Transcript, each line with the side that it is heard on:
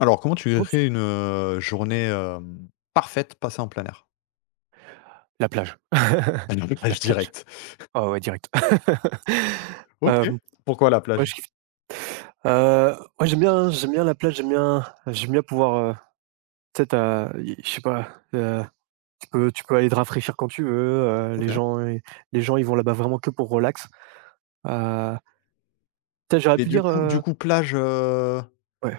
left: Alors, comment tu
right: Oups,
left: crées une, journée, parfaite passée en plein air?
right: la plage.
left: À la
right: La
left: plage
right: plage.
left: directe.
right: Ah ouais, direct.
left: OK.
right: Hem,
left: Pourquoi la
right: ouais,
left: plage?
right: je kiffe. Ouais, j'aime bien la plage, j'aime bien pouvoir, tu sais, tu as je sais pas, heu, tu peux aller te rafraîchir quand tu veux. heu, les
left: OK.
right: gens i les gens, ils vont là-bas vraiment que pour relax. Heu, tu sais, j'aurais
left: Mais
right: pu
left: du
right: dire,
left: coup du coup plage,
right: ouais,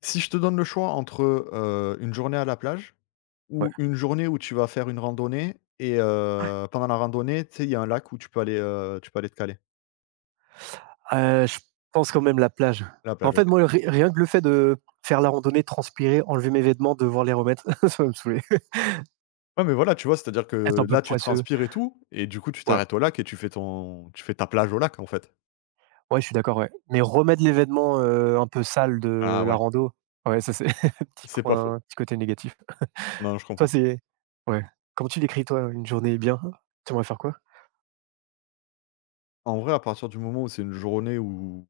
left: si je te donne le choix entre, une journée à la plage
right: ouais,
left: ou une journée où tu vas faire une randonnée et pendant la randonnée, tu sais, il y a un lac où tu peux aller te caler.
right: je pense quand même la plage.
left: La
right: En
left: plage,
right: fait,
left: OK.
right: moi, ri rien que le fait de faire la randonnée, transpirer, enlever mes vêtements, devoir les remettre, ça va me saouler.
left: Ouais, mais voilà, tu vois? C'est-à-dire
right: Être un
left: que
right: peu
left: là, tu
right: poisseux.
left: transpires et tout et du coup, tu
right: Ouais.
left: t'arrêtes au lac et tu fais ta plage au lac, en fait.
right: Ouais, je suis d'accord, ouais. Mais remettre l'événement, un peu sale
left: Ah
right: de la
left: ouais,
right: rando, ouais, ça c'est
left: c'est pas faux.
right: petit côté négatif.
left: Non, je
right: Toi,
left: comprends.
right: c'est ouais. Comment tu décris, toi, une journée bien? Tu aimerais faire quoi?
left: En vrai, à partir du moment où c'est une journée où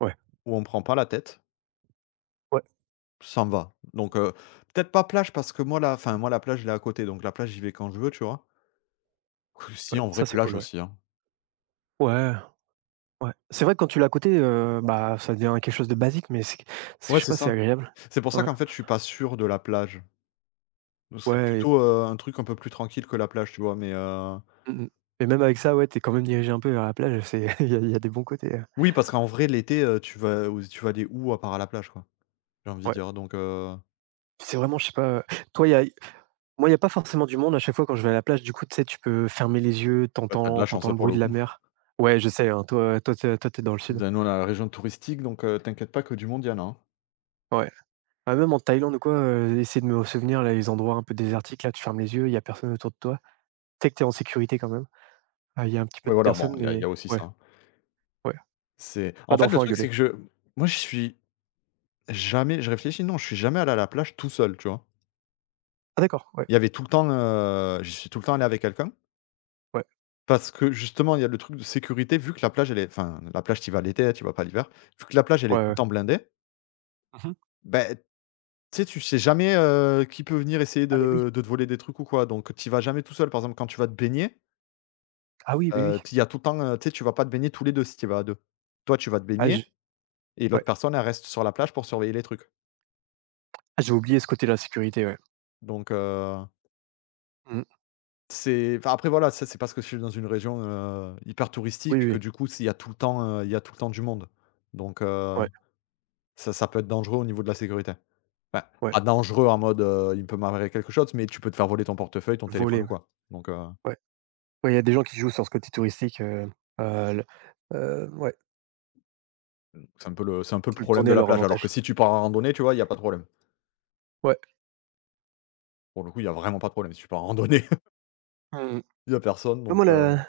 right: Ouais,
left: où on prend pas la tête,
right: ouais,
left: ça me va. Donc peut-être pas plage parce que moi la plage, elle est à côté, donc la plage, j'y vais quand je veux, tu vois? Quoique si,
right: ouais,
left: en vrai,
right: ça c'est
left: plage
right: cool, ouais.
left: aussi, hein.
right: Ouais, ouais. C'est vrai que quand tu l'as à côté, bah, ça devient quelque chose de basique, mais c'est
left: Ouais,
right: je sais
left: c'est
right: pas, c'est
left: ça.
right: agréable.
left: C'est pour ça
right: Ouais,
left: qu'en fait, je suis pas sûr de la plage. Donc, c'est
right: ouais et
left: plutôt, un truc un peu plus tranquille que la plage, tu vois? Mais
right: mmh mh et même avec ça, ouais, t'es quand même dirigé un peu vers la plage, c'est il y a des bons côtés,
left: oui, parce qu'en vrai, l'été, tu vas aller où à part à la plage, quoi? J'ai envie de
right: ouais.
left: dire, donc
right: C'est vraiment, je sais pas, toi, il y a moi, il y a pas forcément du monde. À chaque fois quand je vais à la plage, du coup, tu sais, tu peux fermer les yeux,
left: bah, tu de
right: t'entends,
left: la chance,
right: t'entends
left: hein,
right: le
left: pour
right: bruit
left: le
right: de la
left: coup.
right: mer. Ouais, je sais, hein, toi t'es dans le sud.
left: Nous, on a la région touristique, donc t'inquiète pas que du monde, il y en a, hein.
right: Ouais. Ah, même en Thaïlande ou quoi, essayer de me souvenir là, les endroits un peu désertiques là, tu fermes les yeux, il y a personne autour de toi. Tu sais que t'es en sécurité quand même. Ah, il y a un petit peu
left: Ouais,
right: de
left: voilà, bon,
right: personnes,
left: il y a
right: mais
left: aussi
right: ouais,
left: ça.
right: ouais,
left: C'est en
right: pas
left: fait, le
right: d'enfants à
left: truc,
right: gueuler.
left: c'est que je moi, je réfléchis, non, je suis jamais allé à la plage tout seul, tu vois?
right: Ah d'accord, ouais,
left: Il y avait tout le temps, j'y suis tout le temps allé avec quelqu'un
right: ouais,
left: parce que justement, il y a le truc de sécurité vu que la plage, la plage, tu vas l'été, hein, tu vas pas l'hiver. Vu que la plage, elle est
right: ouais,
left: tout le
right: ouais.
left: temps blindée,
right: Mmh.
left: ben tu sais jamais, qui peut venir essayer
right: Ah mais oui.
left: de te voler des trucs ou quoi, donc tu vas jamais tout seul. Par exemple, quand tu vas te baigner,
right: Ah oui, mais oui.
left: tu y a tout le temps, tu sais, tu vas pas te baigner tous les 2 si tu vas à 2. Toi, tu vas te
right: Ah je
left: baigner et
right: ouais.
left: l'autre personne, elle reste sur la plage pour surveiller les trucs.
right: Ah j'ai oublié ce côté de la sécurité, ouais.
left: donc heu
right: Mmh.
left: C'est Enfin, après voilà, ça c'est parce que je suis dans une région, hyper touristique
right: Oui,
left: et que
right: oui,
left: du coup, s'il y a tout le temps, il y a tout le temps du monde. Donc
right: ouais,
left: ça peut être dangereux au niveau de la sécurité. Enfin,
right: ouais,
left: pas dangereux en mode, il peut m'arriver quelque chose, mais tu peux te faire voler ton portefeuille, ton
right: voler,
left: téléphone ou
right: ouais,
left: quoi. Donc
right: ouais. Ouais, il y a des gens qui jouent sur ce côté touristique, le ouais,
left: c'est un peu le
right: le
left: problème
right: tourner
left: de
right: à
left: la
right: leur
left: plage. Alors que
right: avantage.
left: si tu pars en randonnée, tu vois, il y a pas de problème.
right: Ouais.
left: Pour le coup, il y a vraiment pas de problème. Si tu pars en randonnée,
right: Mmh.
left: il y a personne
right: Non,
left: donc
right: moi, la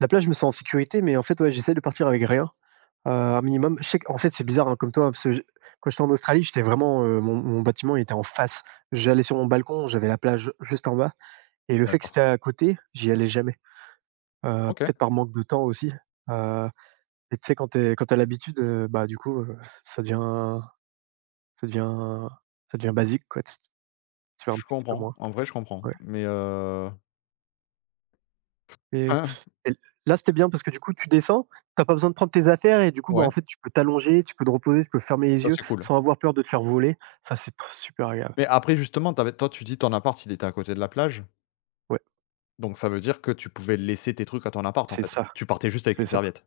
right: la plage, je me sens en sécurité, mais en fait, ouais, j'essaie de partir avec rien, un minimum. Je sais qu'en fait, c'est bizarre, hein, comme toi, hein, parce que je quand j'étais en Australie, j'étais vraiment, mon bâtiment, il était en face. J'allais sur mon balcon, j'avais la plage juste en bas et le fait que c'était
left: d'accord.
right: à côté, j'y allais jamais,
left: OK,
right: peut-être par manque de temps aussi, heu et tu sais, quand tu as l'habitude, bah, du coup, ça devient ça devient ça devient basique, quoi. Tu vas un
left: je
right: petit peu
left: comprends.
right: moins.
left: En vrai, je comprends.
right: Ouais.
left: Mais
right: Et
left: hein,
right: et là, c'était bien parce que du coup, tu descends, t'as pas besoin de prendre tes affaires et du coup, bah,
left: ouais,
right: en fait, tu peux t'allonger, tu peux te reposer, tu peux fermer les
left: ça
right: yeux
left: c'est cool.
right: sans avoir peur de te faire voler. Ça, c'est trop super agréable.
left: Mais après justement, tu toi tu dis ton appart, il était à côté de la plage?
right: Ouais,
left: Donc ça veut dire que tu pouvais laisser tes trucs à ton appart, en
right: c'est
left: fait.
right: ça,
left: Tu partais juste avec
right: c'est
left: une
right: ça.
left: serviette.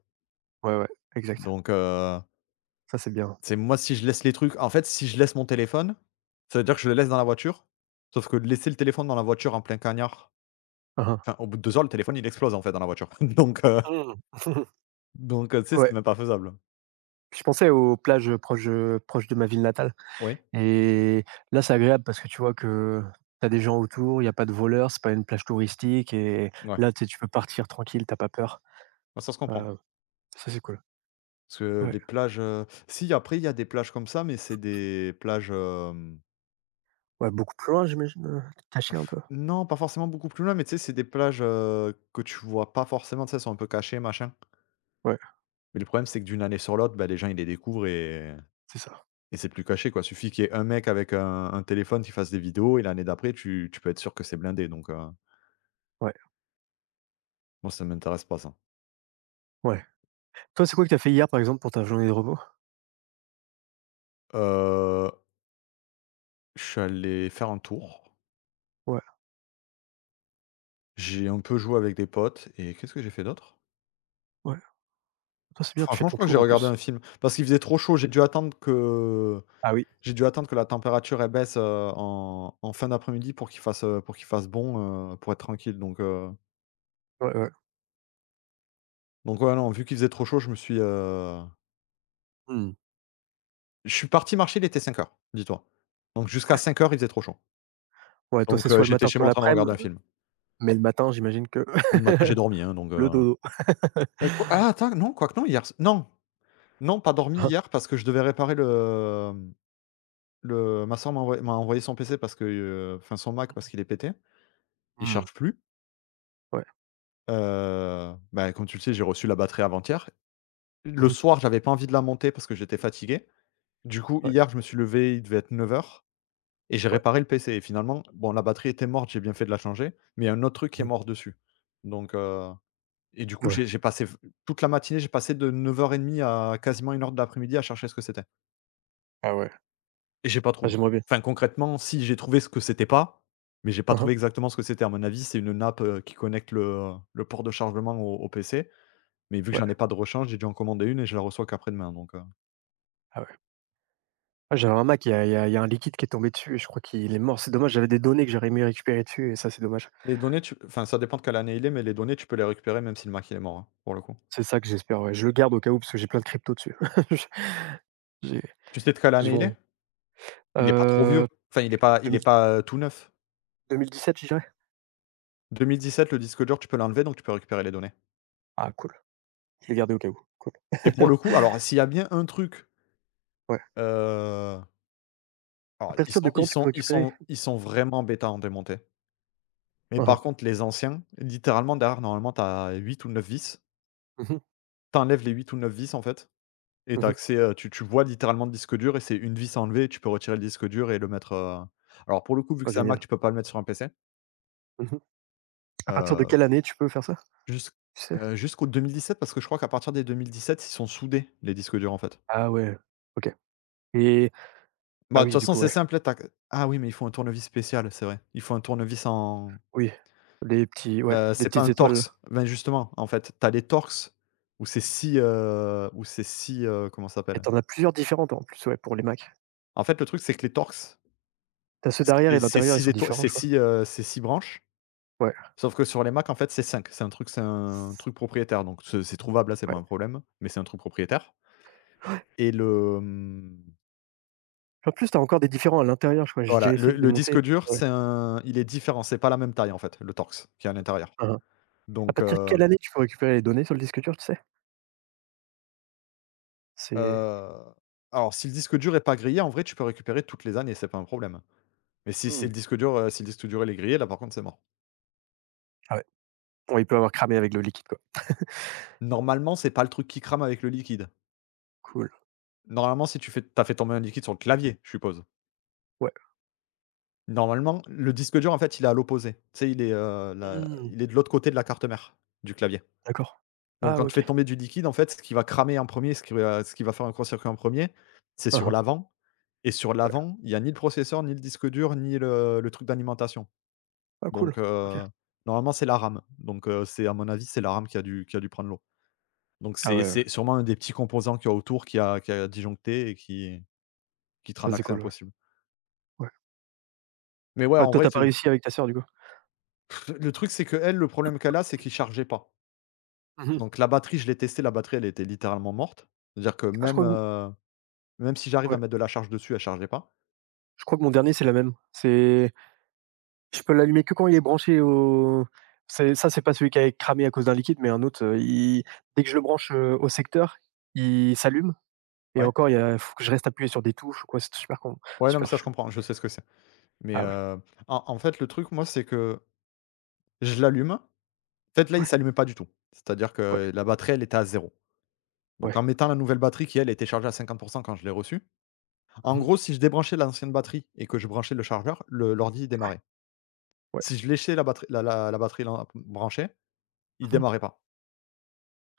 right: Ouais, ouais, exact.
left: Donc,
right: Ça, c'est bien.
left: c'est moi si je laisse les trucs en fait, si je laisse mon téléphone, ça veut dire que je le laisse dans la voiture, sauf que laisser le téléphone dans la voiture en plein cagnard,
right: Hein hein.
left: enfin, au bout de 2 heures, le téléphone, il explose, en fait, dans la voiture. Donc, heu, donc, heu, tu sais, c'est
right: Ouais,
left: même pas faisable.
right: je pensais aux plages, proches, proches de ma ville natale
left: Oui,
right: et là, c'est agréable parce que tu vois que t'as des gens autour, il y a pas de voleurs, c'est pas une plage touristique et
left: ouais,
right: là, tu sais, tu peux partir tranquille, t'as pas peur.
left: bah, ça se comprend.
right: Heu, ça, c'est cool.
left: Parce que
right: Ouais.
left: les plages, si après il y a des plages comme ça, mais c'est des plages,
right: Ouais, beaucoup plus loin, j'imagine, tu un peu?
left: non, pas forcément beaucoup plus loin, mais tu sais, c'est des plages, que tu vois pas forcément, tu sais, elles sont un peu cachées, machin.
right: Ouais,
left: Mais le problème, c'est que d'une année sur l'autre, bah, les gens, ils les découvrent et
right: c'est ça.
left: et c'est plus caché, quoi. Suffit qu'il y ait un mec avec un téléphone qui fasse des vidéos et l'année d'après, tu peux être sûr que c'est blindé donc
right: Ouais,
left: moi, ça ne m'intéresse pas ça.
right: ouais. Toi, c'est quoi que t'as fait hier, par exemple, pour ta journée de repos?
left: Heu, je suis allé faire un tour.
right: Ouais,
left: J'ai un peu joué avec des potes et qu'est-ce que j'ai fait d'autre?
right: ouais. Toi, c'est bien, tu fais
left: Franchement, je
right: ton
left: crois que
right: tour
left: j'ai
right: en
left: regardé
right: plus.
left: un film parce qu'il faisait trop chaud.
right: Ah oui,
left: J'ai dû attendre que la température, elle baisse, en fin d'après-midi pour pour qu'il fasse bon, pour être tranquille. donc heu,
right: ouais, ouais.
left: donc ouais, non, vu qu'il faisait trop chaud,
right: Mmh.
left: je suis parti marcher, il était 5h. Dis-toi. Donc jusqu'à 5h, il faisait trop chaud.
right: Ouais, toi,
left: Donc
right: c'est soit le
left: j'étais
right: matin,
left: chez
right: soit
left: moi en train de
right: l'après-midi
left: regarder un film.
right: mais le matin, j'imagine que
left: Le matin, j'ai dormi, hein, donc
right: le dodo,
left: quoi ah attends, non, quoique non, hier s non, non, pas dormi
right: hein?
left: hier parce que je devais réparer le, ma sœur m'a envoyé son PC parce que, enfin son Mac parce qu'il est pété. Il
right: Mmh.
left: charge plus.
right: Ouais.
left: Bah, comme tu le sais, j'ai reçu la batterie avant-hier. Le
right: Mmh.
left: soir, j'avais pas envie de la monter parce que j'étais fatigué. Du coup,
right: Ouais,
left: hier, je me suis levé, il devait être 9h. Et j'ai
right: ouais.
left: réparé le PC et finalement, bon la batterie était morte, j'ai bien fait de la changer, mais il y a un autre truc qui est
right: Mmh.
left: mort dessus. Donc heu et du coup j'ai
right: Ouais.
left: j'ai passé v toute la matinée, j'ai passé de 9h30 à quasiment 1h de l'après-midi à chercher ce que c'était
right: Ah ouais.
left: et j'ai pas
right: Ah,
left: trouvé.
right: j'aimerais bien.
left: Enfin concrètement, si, j'ai trouvé ce que c'était pas, mais j'ai pas
right: Hein,
left: trouvé
right: hein.
left: exactement ce que c'était. À mon avis, c'est une nappe, qui connecte le port de chargement au PC, mais vu que
right: Ouais.
left: j'en ai pas de rechange, j'ai dû en commander une et je la reçois qu'après-demain donc.
right: Ah ouais. Ah, j'avais un Mac, il y a il y a il y a un liquide qui est tombé dessus et je crois qu'il est mort. C'est dommage, j'avais des données que j'aurais aimé récupérer dessus et ça, c'est dommage.
left: Les données tu enfin ça dépend de quelle année il est, mais les données tu peux les récupérer même si le Mac il est mort, hein, pour le coup.
right: C'est ça que j'espère, ouais. Je le garde au cas où parce que j'ai plein de cryptos dessus. J'ai
left: Tu sais de quelle
right: Ils
left: année il est?
right: vont
left: Il est pas trop vieux.
right: heu,
left: Enfin, il est pas, tout neuf.
right: 2000-2017 je dirais.
left: 2017, le disque dur, tu peux l'enlever, donc tu peux récupérer les données
right: Ah cool, je l'ai gardé au cas où, cool.
left: et pour le coup, alors s'il y a bien un truc,
right: Ouais.
left: heu,
right: À
left: alors ils
right: partir de
left: sont ils
right: quand tu peux
left: sont ils
right: récupérer?
left: sont ils sont vraiment bêta en démonter. Mais
right: Hein, hein.
left: par contre, les anciens, littéralement derrière, normalement, t'as 8 ou 9 vis.
right: Mmh. mh.
left: T'enlèves les 8 ou 9 vis, en fait et t'as
right: Mmh.
left: accès, tu vois littéralement le disque dur et c'est une vis à enlever tu peux retirer le disque dur et le mettre, alors pour le coup, vu
right: Ah
left: que c'est un Mac,
right: génial.
left: tu peux pas le mettre sur un PC.
right: Mmh. À partir de
left: heu
right: quelle année tu peux faire ça,
left: Jusqu'
right: tu sais?
left: Jusqu'au 2017 parce que je crois qu'à partir des 2017, ils sont soudés, les disques durs, en fait.
right: Ah ouais, OK et
left: Bah,
right: ah
left: de toute
right: oui, du
left: façon,
right: coup,
left: c'est
right: ouais,
left: simple, tu ah oui, mais il faut un tournevis spécial, c'est vrai. Il faut un tournevis en
right: oui, les petits ouais, des
left: c'est pas
right: petites
left: un
right: étoiles
left: Torx. Ben, justement, en fait, t'as les Torx où c'est 6, où c'est 6, comment ça
right: et
left: s'appelle?
right: t'en as plusieurs différentes en plus, ouais, pour les Mac.
left: En fait, le truc, c'est que les Torx,
right: T'as ceux d'arrière
left: c'est
right: et
left: c'est
right: d'intérieur, ils
left: 6
right: sont
left: étoiles,
right: différents,
left: c'est
right: je crois.
left: six heu, c'est six branches,
right: Ouais,
left: sauf que sur les Mac, en fait, c'est cinq. C'est un truc propriétaire, donc c'est trouvable, là c'est pas
right: ouais.
left: un problème, mais c'est un truc propriétaire et le, mmh
right: En plus, t'as encore des différents à l'intérieur, je crois, j'ai
left: Voilà,
right: déjà
left: le
right: essayé de
left: le
right: démonter.
left: disque dur,
right: Ouais.
left: c'est un il est différent, c'est pas la même taille en fait, le Torx qui est à l'intérieur.
right: Hein, hein. À
left: Donc,
right: partir de quelle année tu peux récupérer les données sur le disque dur, tu sais? C'est
left: heu, alors si le disque dur est pas grillé, en vrai, tu peux récupérer toutes les années, c'est pas un problème. Mais si c'est
right: Mmh.
left: le disque dur, si le disque dur, il est grillé, là, par contre, c'est mort.
right: Ah ouais. Ouais, il peut avoir cramé avec le liquide, quoi.
left: Normalement, c'est pas le truc qui crame avec le liquide.
right: Cool.
left: Normalement, si tu as fait tomber un liquide sur le clavier, je suppose?
right: Ouais.
left: Normalement, le disque dur, en fait, il est à l'opposé. Tu sais, il est, là,
right: Mmh.
left: il est de l'autre côté de la carte mère du clavier.
right: D'accord.
left: Donc
right: Ah
left: quand tu
right: OK.
left: fais tomber du liquide, en fait, ce qui va cramer en premier, ce qui va faire un court circuit en premier, c'est
right: Hein,
left: sur
right: hein.
left: l'avant. Et sur
right: Ouais.
left: l'avant, il y a ni le processeur, ni le disque dur, ni le truc d'alimentation.
right: Ah cool.
left: Donc,
right: OK.
left: normalement, c'est la RAM. Donc, c'est à mon avis, c'est la RAM qui a dû prendre l'eau. Donc
right: Ah
left: c'est
right: ouais, ouais.
left: c'est sûrement un des petits composants qu'il y a autour qui a disjoncté et qui te rend
right: Ça, c'est
left: l'accès
right: cool, ouais.
left: impossible.
right: Ouais.
left: Mais ouais,
right: Ah
left: en
right: toi, tu
left: vrai,
right: as pas
left: ce
right: réussi avec ta sœur, du coup?
left: le truc, c'est qu'elle, le problème qu'elle a, c'est qu'il chargeait pas.
right: Mmh. mh.
left: Donc la batterie, je l'ai testé, la batterie, elle était littéralement morte. C'est-à-dire que
right: Ah je
left: même,
right: crois que m
left: heu, même si j'arrive à
right: ouais,
left: mettre de la charge dessus, elle chargeait pas.
right: je crois que mon dernier, c'est la même. C'est Je peux l'allumer que quand il est branché au c'est ça, c'est pas celui qui a cramé à cause d'un liquide, mais un autre, il dès que je le branche, au secteur, il s'allume et
left: Ouais.
right: encore, il y a faut que je reste appuyé sur des touches ou quoi, c'est super con
left: Ouais, non, mais
right: super
left: ça, je
right: chiant.
left: comprends, je sais ce que c'est. Mais,
right: Ah ouais.
left: en fait, le truc, moi, c'est que je l'allume fait, là, il
right: Ouais,
left: s'allumait pas du tout. C'est-à-dire
right: ouais,
left: que la batterie, elle était à zéro. Donc
right: ouais.
left: en mettant la nouvelle batterie qui, elle, était chargée à 50 quand je l'ai reçue, en
right: Mmh. mh.
left: gros, si je débranchais l'ancienne batterie et que je branchais le chargeur, le l'ordi, il démarrait.
right: Ouais.
left: Si je léchais la batterie lan branchée, il
right: Mmh. mh.
left: démarrait pas.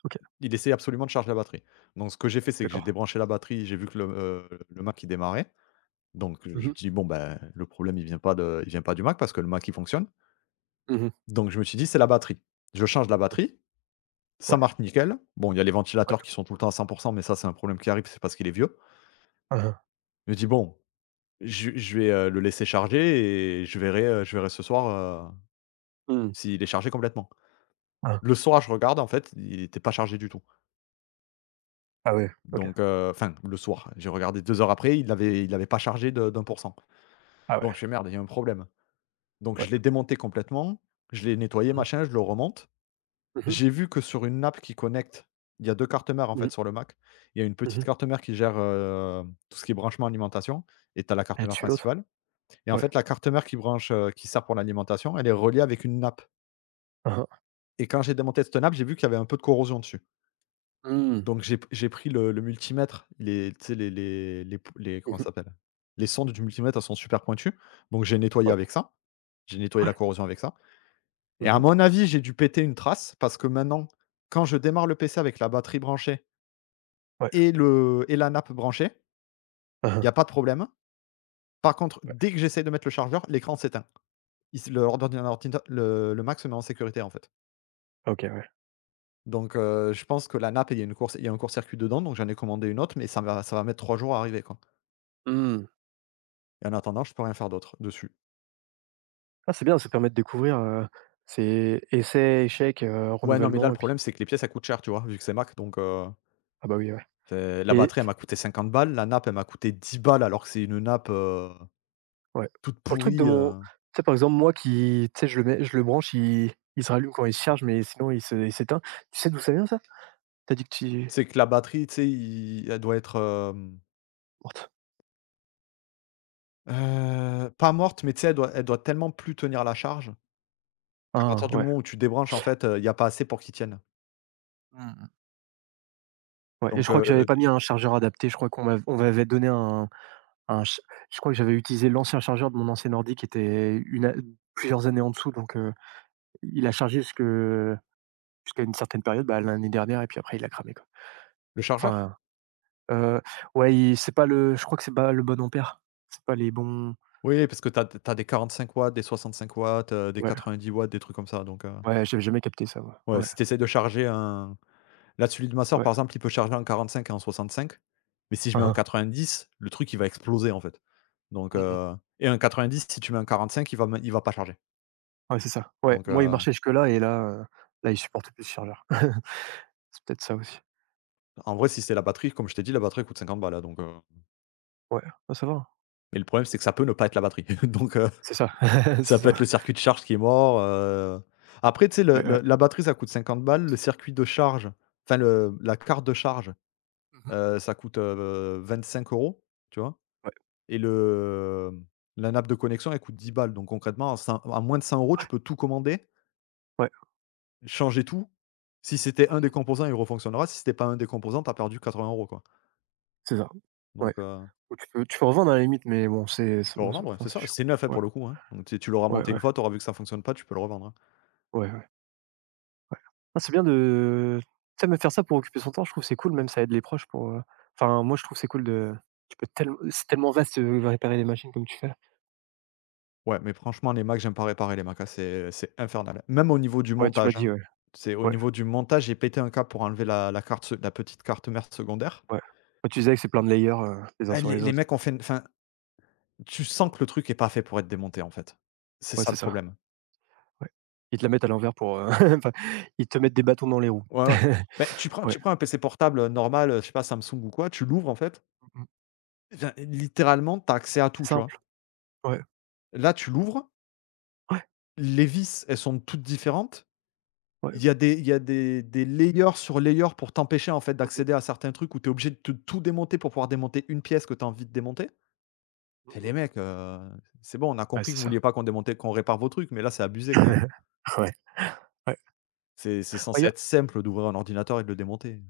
right: OK,
left: Il essayait absolument de charger la batterie. Donc ce que j'ai fait, c'est que j'ai
right: d'accord.
left: débranché la batterie, j'ai vu que le Mac, il démarrait. Donc je me
right: Mmh.
left: suis
right: mh.
left: dit: «Bon, ben, le problème, il vient pas du Mac parce que le Mac, il fonctionne».
right: Mmh. mh.
left: Donc je me suis dit: «C'est la batterie». Je change la batterie. Ça
right: Ouais,
left: marche nickel. Bon, il y a les
right: ouais.
left: ventilateurs qui sont tout le temps à 100%, mais ça, c'est un problème qui arrive, c'est parce qu'il est vieux.
right: Hein, hein.
left: Je me dis: «Bon, je vais, le laisser charger et je verrai ce soir,
right: Mmh.
left: s'il est chargé complètement».
right: Hein, hein.
left: Le soir, je regarde, en fait, il était pas chargé du tout.
right: Ah ouais, OK.
left: Donc, enfin, le soir, j'ai regardé 2 heures après, il l'avait pas chargé de d'un pour cent.
right: Ah ouais,
left: Donc je fais: «Merde, il y a un problème». Donc
right: ouais.
left: je l'ai démonté complètement, je l'ai nettoyé,
right: Mmh. mh.
left: machin, je le remonte. J'ai vu que sur une nappe qui connecte, il y a 2 cartes mères, en fait,
right: Mmh.
left: sur le Mac. Il y a une
right: Mmh.
left: petite
right: mh.
left: carte mère qui gère, tout ce qui est branchement alimentation et tu as la carte
right: Elle
left: mère
right: tue l'autre?
left: principale et en
right: Ouais.
left: fait, la carte mère qui branche, qui sert pour l'alimentation, elle est reliée avec une nappe
right: Hein, hein.
left: et quand j'ai démonté cette nappe, j'ai vu qu'il y avait un peu de corrosion dessus.
right: Mmh.
left: Donc j'ai pris le multimètre, les, tu sais, les pou les, comment
right: Mmh.
left: ça
right: mh.
left: s'appelle? Les sondes du multimètre, elles sont super pointues, donc j'ai nettoyé
right: Ouais.
left: avec ça. J'ai nettoyé la corrosion avec ça et
right: Mmh.
left: à
right: mh.
left: mon avis, j'ai dû péter une trace parce que maintenant, quand je démarre le PC avec la batterie branchée
right: Ouais.
left: et la nappe branchée,
right: Hein,
left: il y
right: hein.
left: a pas de problème. Par contre,
right: Ouais.
left: dès que j'essaye de mettre le chargeur, l'écran s'éteint. Il se le l'ordina le Mac se met en sécurité, en fait.
right: OK, ouais.
left: Donc, je pense que la nappe, il y a un court-circuit dedans, donc j'en ai commandé une autre, mais ça va mettre 3 jours à arriver, quoi,
right: Mmh.
left: et en attendant, je peux rien faire d'autre dessus.
right: Ah, c'est bien, ça permet de découvrir, c'est essais, échecs,
left: Ouais, non, mais là, le
right: renouvellement et puis
left: problème, c'est que les pièces, ça coûte cher, tu vois? Vu que c'est Mac, donc,
right: ah bah oui, ouais
left: c'est la
right: et
left: batterie, elle m'a coûté 50 balles, la nappe, elle m'a coûté 10 balles, alors que c'est une nappe,
right: ouais.
left: toute
right: Pour le truc de
left: pourrie,
right: mon
left: heu.
right: tu sais, par exemple, moi qui tu sais, je le branche, il se rallume quand il se charge, mais sinon il s'éteint. Tu sais d'où ça vient ça? Tu as dit que tu
left: Tu que la batterie, tu sais, il elle doit être, hem
right: morte.
left: Pas morte, mais tu sais, elle doit tellement plus tenir la charge qu'à partir
right: Ah
left: du
right: ouais.
left: moment où tu débranches, en fait, il y a pas assez pour qu'il tienne.
right: Mmh. Ouais et je
left: Donc,
right: crois que j'avais pas mis un chargeur adapté. Je crois qu'on m'av on m'avait donné un ch je crois que j'avais utilisé l'ancien chargeur de mon ancien ordi qui était une a plusieurs années en dessous donc il a chargé jusque jusqu'à une certaine période, bah, l'année dernière et puis après il a cramé quoi.
left: le chargeur?
right: Enfin, heu, ouais, il c'est pas le je crois que c'est pas le bon ampère. C'est pas les bons
left: Oui, parce que tu as des 65 watts, des 65 watts, des
right: ouais,
left: 90 watts, des trucs comme ça, donc,
right: ouais, j'avais jamais capté ça, ouais,
left: ouais,
right: ouais,
left: si tu essaies de charger un là, celui de ma sœur,
right: ouais.
left: par exemple, il peut charger en 45 et en 65. Mais si je
right: Hein,
left: mets un
right: hein.
left: 90, le truc, il va exploser, en fait. Donc
right: Mmh.
left: heu et un 90, si tu mets un 45, il va pas charger.
right: Ouais, c'est ça. Ouais,
left: Donc,
right: moi il marchait jusque là et là, là, il supporte plus le chargeur. C'est peut-être ça aussi.
left: en vrai, si c'est la batterie, comme je t'ai dit, la batterie coûte 50 balles, hein, donc.
right: Ouais, bah, ça va, hein.
left: Mais le problème, c'est que ça peut ne pas être la batterie. Donc,
right: C'est ça, c'est
left: ça peut être le
right: ça.
left: circuit de charge qui est mort, après, tu sais,
right: Ouais, ouais.
left: le la batterie, ça coûte 50 balles, le circuit de charge, enfin le la carte de charge,
right: Mmh.
left: ça coûte, 25 euros, tu vois?
right: Ouais,
left: Et la nappe de connexion, elle coûte 10 balles. Donc concrètement, à moins de 100 euros, tu peux tout commander,
right: ouais,
left: changer tout. Si c'était
right: mh.
left: un des
right: Mmh.
left: composants, il refonctionnera. Si c'était pas un des composants, t'as as perdu 80 euros, quoi.
right: C'est ça. Ouais,
left: Donc,
right: ou tu peux revendre à la limite, mais bon, c'est
left: tu
right: c'est
left: peux
right: moi, c'est
left: revendre, ouais,
right: enfin,
left: c'est
right: c'est
left: ça.
right: chiant.
left: C'est neuf, hein,
right: Ouais,
left: pour le coup, hein. Donc tu l'auras
right: ouais,
left: monté
right: ouais,
left: une fois, t'auras vu que ça fonctionne pas, tu peux le revendre, hein.
right: ouais, ouais. Ah, c'est bien de tu sais, même faire ça pour occuper son temps, je trouve que c'est cool, même ça aide les proches pour, enfin, moi, je trouve que c'est cool de tu peux tellem c'est tellement vaste, réparer les machines comme tu fais.
left: Ouais, mais franchement, les Macs, j'aime pas réparer les Macs, hein, c'est infernal. Même au niveau du
right: Ouais, tu
left: montage,
right: m'as
left: hein.
right: dit, ouais,
left: C'est au
right: ouais,
left: niveau du montage, j'ai pété un câble pour enlever la petite carte mère secondaire.
right: ouais. Ouais, tu disais que c'est plein de layers, les uns
left: Ah
right: sur
left: les
right: les
left: les
right: autres.
left: mecs ont fait une enfin, tu sens
right: Mmh.
left: que le truc est pas fait pour être démonté, en fait. C'est
right: Ouais,
left: ça
right: c'est
left: le
right: ça,
left: problème.
right: ouais. Ils te la mettent à l'envers pour, enfin, ils te mettent des bâtons dans les roues.
left: Ouais, ouais. Beh, tu prends
right: Ouais.
left: tu prends un PC portable, normal, je sais pas Samsung ou quoi, tu l'ouvres en fait,
right: Mmh. mh.
left: enfin littéralement, t'as accès à tout,
right: C'est
left: tu vois?
right: simple. Ouais,
left: Là, tu l'ouvres,
right: ouais,
left: les vis, elles sont toutes différentes.
right: ouais.
left: Il y a des layers sur layers pour t'empêcher, en fait,
right: Mmh. mh.
left: d'accéder à certains trucs où tu es obligé de te tout démonter pour pouvoir démonter une pièce que tu as envie de démonter.
right: Mmh.
left: Fais les
right: mh.
left: mecs, c'est bon, on a
right: Ouais,
left: compris que
right: c'est
left: vous vouliez
right: ça.
left: pas qu'on répare vos trucs, mais là, c'est abusé quand même.
right: Ouais, ouais. Ouais,
left: C'est
right: il y
left: censé être
right: a
left: simple d'ouvrir un ordinateur et de le démonter.